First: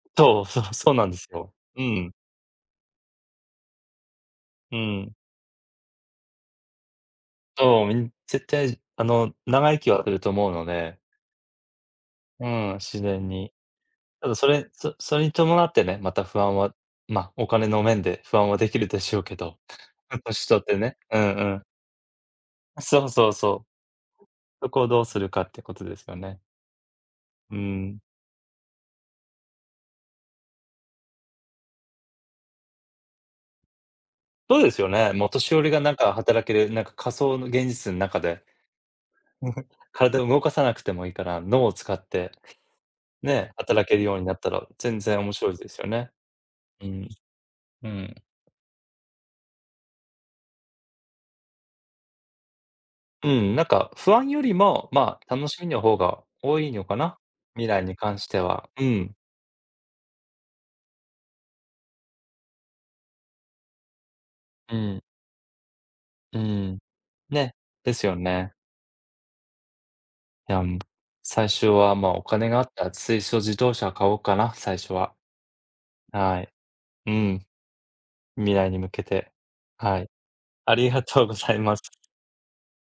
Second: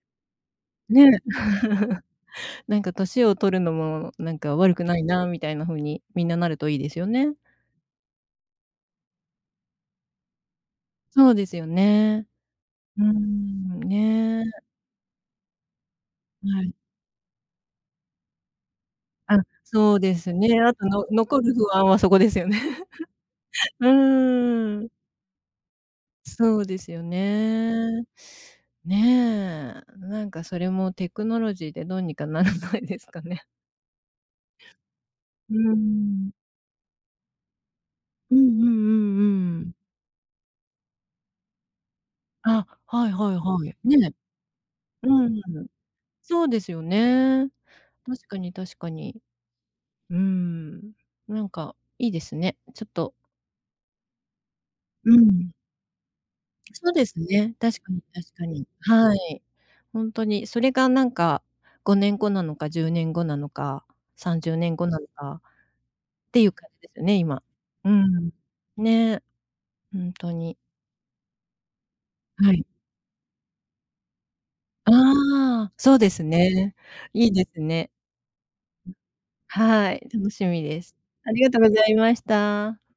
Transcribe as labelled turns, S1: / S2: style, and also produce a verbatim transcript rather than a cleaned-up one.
S1: とう、そうそうな
S2: ね。
S1: んですよ。うんうん。
S2: なんか歳を取るのもなんか悪
S1: う
S2: くない
S1: ん。
S2: なみたいな風に、みんななるといいですよね。
S1: そう、みん絶対じあの、長生きはすると思うので
S2: そうですよね。
S1: うん、自
S2: う
S1: 然に。
S2: ん、
S1: ただ
S2: ね。
S1: それんそそれに伴ってね、また不安
S2: は
S1: は、
S2: い。
S1: ま、お金の面で不安はできるでしょうけ
S2: あ、
S1: ど、
S2: そうで
S1: う
S2: す
S1: 年
S2: ね。
S1: 取っ
S2: あ
S1: て
S2: と
S1: ね
S2: の
S1: うん
S2: 残る
S1: うん。
S2: 不安はそこですよね。
S1: あ、そうそうそう。
S2: う
S1: そ
S2: ー
S1: こを
S2: ん。
S1: どうするかってことですよね。
S2: そうですよ
S1: うん。
S2: ね。ね。なんかそれもテクノロジーでどうにかならないですかね？
S1: そうですよね。もう年
S2: う
S1: 寄り
S2: ー
S1: がなんか
S2: ん。
S1: 働ける、なんか仮想の現実ん中
S2: うん
S1: で。
S2: うんうんうん。
S1: 体を動かさなくてもいいから、脳を使って、
S2: あ、はいはい
S1: ね、
S2: はい。
S1: 働ける
S2: ね。
S1: ようになったら全然
S2: う
S1: 面
S2: ん。
S1: 白いですよね。
S2: そうですよ
S1: うん、
S2: ね。
S1: うん。
S2: 確かに確かに。うん、なんかいいですね、ちょっと。
S1: うん、なんか不安よりも、
S2: う
S1: ま、楽
S2: ん。
S1: しみの方が多いの
S2: そう
S1: か
S2: で
S1: な、
S2: すね、
S1: 未
S2: 確
S1: 来
S2: か
S1: に
S2: に
S1: 関し
S2: 確
S1: て
S2: か
S1: は、
S2: に
S1: うん。
S2: はい、ほんとに。それがなんか、ごねんごなのか、じゅうねんごなのか、さんじゅうね
S1: う
S2: んごな
S1: ん。
S2: のかっ
S1: う
S2: ていう感
S1: ん。
S2: じですよね、今、
S1: ね、
S2: う
S1: ですよ
S2: ん。
S1: ね。
S2: ね、ふんと
S1: い
S2: に。
S1: や、ん、ぶ最初はま、お金
S2: は
S1: があ
S2: い。
S1: ったら水素自動車買おうかな、最初は。
S2: ああ、そうです
S1: はい。
S2: ね。
S1: う
S2: いいで
S1: ん。
S2: すね。
S1: 未来に向けて。
S2: うん、は
S1: は
S2: い、
S1: い。
S2: 楽しみ
S1: あ
S2: で
S1: り
S2: す。
S1: がとう
S2: あ
S1: ご
S2: りが
S1: ざ
S2: と
S1: い
S2: うご
S1: ます。
S2: ざいました。